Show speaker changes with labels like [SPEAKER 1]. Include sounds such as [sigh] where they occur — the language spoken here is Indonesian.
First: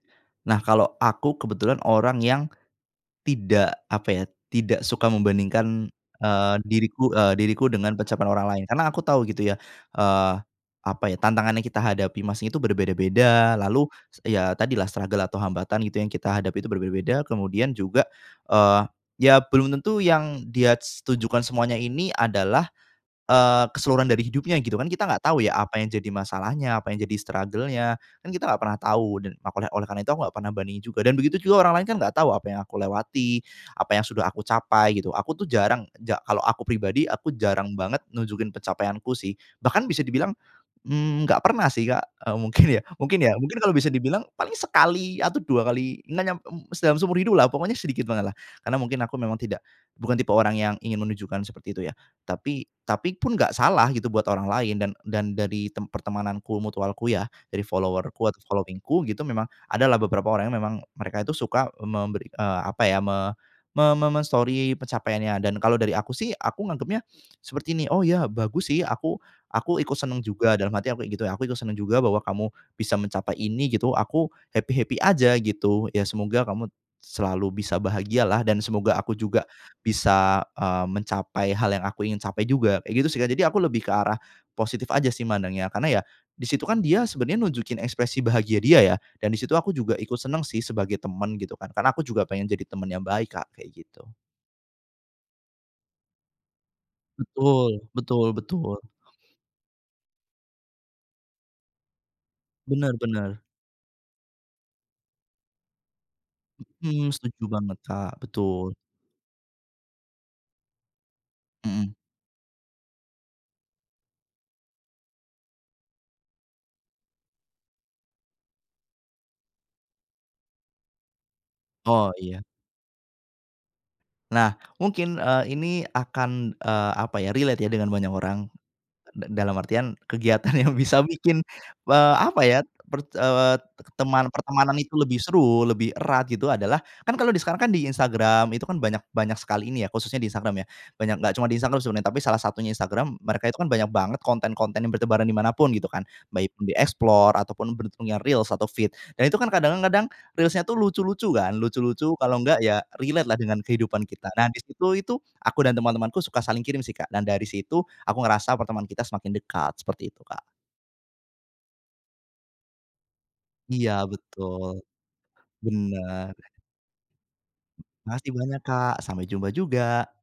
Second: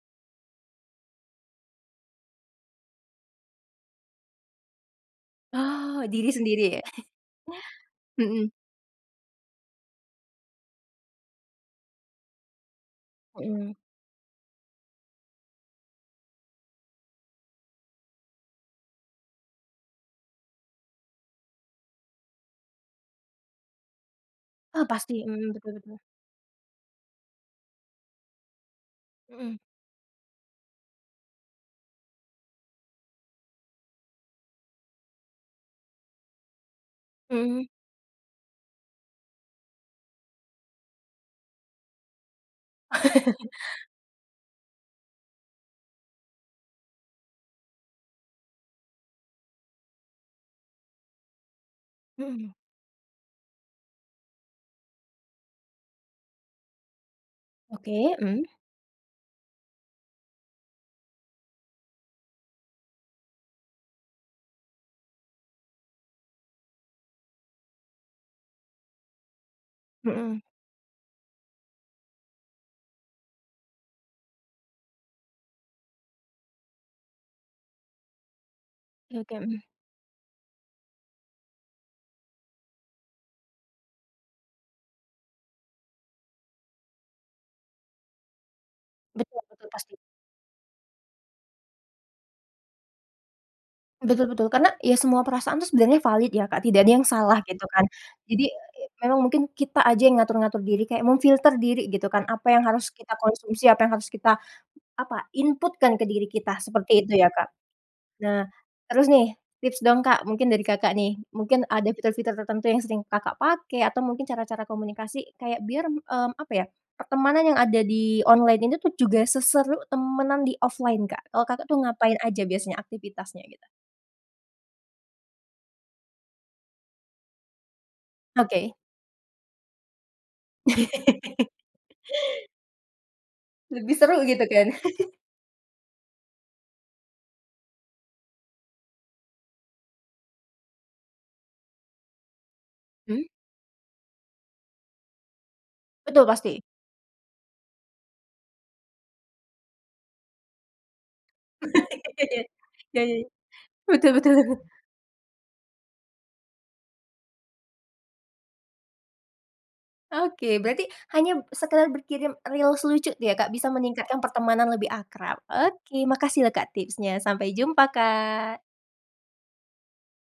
[SPEAKER 1] Nah, kalau aku kebetulan orang yang tidak apa ya, tidak suka membandingkan,
[SPEAKER 2] Oh, diri
[SPEAKER 1] eee,
[SPEAKER 2] sendiri ya. [chuckles]
[SPEAKER 1] diriku, eee, diriku dengan pencapaian orang
[SPEAKER 2] Hmm.
[SPEAKER 1] lain karena aku tahu gitu ya, eee, apa ya, tantangan yang kita hadapi masing itu berbeda-beda.
[SPEAKER 2] Hmm.
[SPEAKER 1] Lalu, s ya tadilah struggle atau hambatan gitu yang kita hadapi itu berbeda-beda kemudian juga, eee, ya belum tentu yang dia s tujukan semuanya ini adalah, eee, keseluruhan dari hidupnya gitu.
[SPEAKER 2] Ah,
[SPEAKER 1] Kan kita
[SPEAKER 2] pasti.
[SPEAKER 1] nggak tahu
[SPEAKER 2] Mhm,
[SPEAKER 1] ya
[SPEAKER 2] betul
[SPEAKER 1] apa yang
[SPEAKER 2] betul.
[SPEAKER 1] jadi masalahnya apa yang jadi struggle-nya, kan kita gak pernah tahu dan
[SPEAKER 2] Mhm.
[SPEAKER 1] akolnya oleh karena itu enggak pernah berani juga, dan begitu juga orang lain nggak tahu apa yang aku lewati, apa yang sudah aku capai gitu. Aku tuh jarang ja kalau aku pribadi, aku
[SPEAKER 2] Mhm.
[SPEAKER 1] jarang banget nunjukin pencapaianku sih bahkan bisa dibilang, mmm, nggak pernah sih Kak, eee, mungkin ya mungkin ya,
[SPEAKER 2] [chuckles]
[SPEAKER 1] mungkin kalau bisa dibilang paling sekali atau 2 kali, na nyam dalam seumur hidup lah pokoknya sedikit banget lah, karena mungkin aku memang tidak, bukan tipe orang yang ingin menunjukkan seperti itu ya,
[SPEAKER 2] Hmm.
[SPEAKER 1] tapi tapi pun gak salah gitu buat orang lain dan dan dari tem pertemananku mutualku ya dari
[SPEAKER 2] Oke.
[SPEAKER 1] follower-ku,
[SPEAKER 2] Mhm.
[SPEAKER 1] following-ku gitu memang adalah beberapa orang memang mereka itu suka memberi, eee, apa ya me me me me-Story pencapaiannya dan kalau dari aku sih aku nganggepnya seperti ini, oh ya bagus sih aku aku ikut seneng
[SPEAKER 2] Hmm.
[SPEAKER 1] juga, dalam hati aku kayak gitu ya, aku itu seneng juga bahwa kamu bisa mencapai ini gitu, aku happy-happy aja gitu. Ya semoga kamu selalu bisa bahagialah dan semoga aku
[SPEAKER 2] Oke.
[SPEAKER 1] juga
[SPEAKER 2] Mhm.
[SPEAKER 1] bisa, eee, mencapai hal yang aku ingin capai juga kayak gitu sih Kak. Jadi aku lebih ke arah positif aja sih, mandangnya karena ya di situ kan dia sebenarnya nunjukin ekspresi bahagia dia ya, dan di
[SPEAKER 2] Betul
[SPEAKER 1] situ
[SPEAKER 2] betul,
[SPEAKER 1] aku
[SPEAKER 2] pasti.
[SPEAKER 1] juga ikut seneng sih sebagai teman gitu kan. Karena aku juga pengen jadi teman yang baik Kak kayak gitu.
[SPEAKER 2] Betul betul. Karena ya semua perasaan tuh sebenarnya valid ya Kak, tidak ada yang salah gitu
[SPEAKER 1] Betul,
[SPEAKER 2] kan.
[SPEAKER 1] betul
[SPEAKER 2] Jadi,
[SPEAKER 1] betul.
[SPEAKER 2] e memang mungkin kita aja yang ngatur-ngatur diri kayak memfilter diri gitu kan, apa yang harus
[SPEAKER 1] Benar
[SPEAKER 2] kita
[SPEAKER 1] benar.
[SPEAKER 2] konsumsi, apa yang harus kita apa, input kan ke diri kita seperti
[SPEAKER 1] Hmm,
[SPEAKER 2] itu ya
[SPEAKER 1] setuju
[SPEAKER 2] Kak.
[SPEAKER 1] banget Kak.
[SPEAKER 2] Nah
[SPEAKER 1] Betul.
[SPEAKER 2] terus nih tips dong Kak, mungkin dari Kakak nih, mungkin ada
[SPEAKER 1] Mhm.
[SPEAKER 2] fitur-fitur tertentu yang sering Kakak pakai atau mungkin cara-cara komunikasi kayak biar, eee, apa ya, pertemanan yang ada di online ini tuh juga seseru temenan di offline Kak. Kalau Kakak tuh
[SPEAKER 1] Oh
[SPEAKER 2] ngapain
[SPEAKER 1] iya.
[SPEAKER 2] aja biasanya aktivitasnya gitu?
[SPEAKER 1] Nah, mungkin, eee, ini akan, eee, apa ya, relate ya dengan banyak orang,
[SPEAKER 2] Oke.
[SPEAKER 1] d dalam artian kegiatan yang bisa bikin,
[SPEAKER 2] [laughs]
[SPEAKER 1] eee, apa ya per eee,
[SPEAKER 2] Lebih seru
[SPEAKER 1] teman
[SPEAKER 2] gitu kan?
[SPEAKER 1] pertemanan itu
[SPEAKER 2] [chuckles]
[SPEAKER 1] lebih seru lebih erat gitu adalah, kan kalau sekarang kan di Instagram itu kan banyak banyak sekali ini ya khususnya di Instagram ya, banyak gak cuma di Instagram sebenarnya. Tapi salah satunya Instagram,
[SPEAKER 2] Hmm.
[SPEAKER 1] mereka itu kan banyak banget konten-konten yang bertebaran di mana pun gitu kan,
[SPEAKER 2] Betul
[SPEAKER 1] baik
[SPEAKER 2] pasti.
[SPEAKER 1] di Explore ataupun bentuknya Reels atau Feed dan itu kan kadang-kadang Reels-nya tuh lucu-lucu kan, lucu-lucu kalau
[SPEAKER 2] [laughs]
[SPEAKER 1] enggak ya
[SPEAKER 2] Ya ya.
[SPEAKER 1] relate lah dengan kehidupan
[SPEAKER 2] Betul
[SPEAKER 1] kita.
[SPEAKER 2] betul.
[SPEAKER 1] Nah di situ itu, aku dan teman-temanku suka saling kirim sih Kak, dan dari situ aku ngerasa pertemanan kita semakin dekat, seperti itu Kak.
[SPEAKER 2] Oke, berarti hanya sekedar berkirim Reels lucu ya, Kak, bisa
[SPEAKER 1] Iya
[SPEAKER 2] meningkatkan pertemanan
[SPEAKER 1] betul.
[SPEAKER 2] lebih akrab. Oke,
[SPEAKER 1] Benar.
[SPEAKER 2] makasih loh Kak tipsnya. Sampai jumpa
[SPEAKER 1] Makasih
[SPEAKER 2] Kak.
[SPEAKER 1] banyak Kak. Sampai jumpa juga.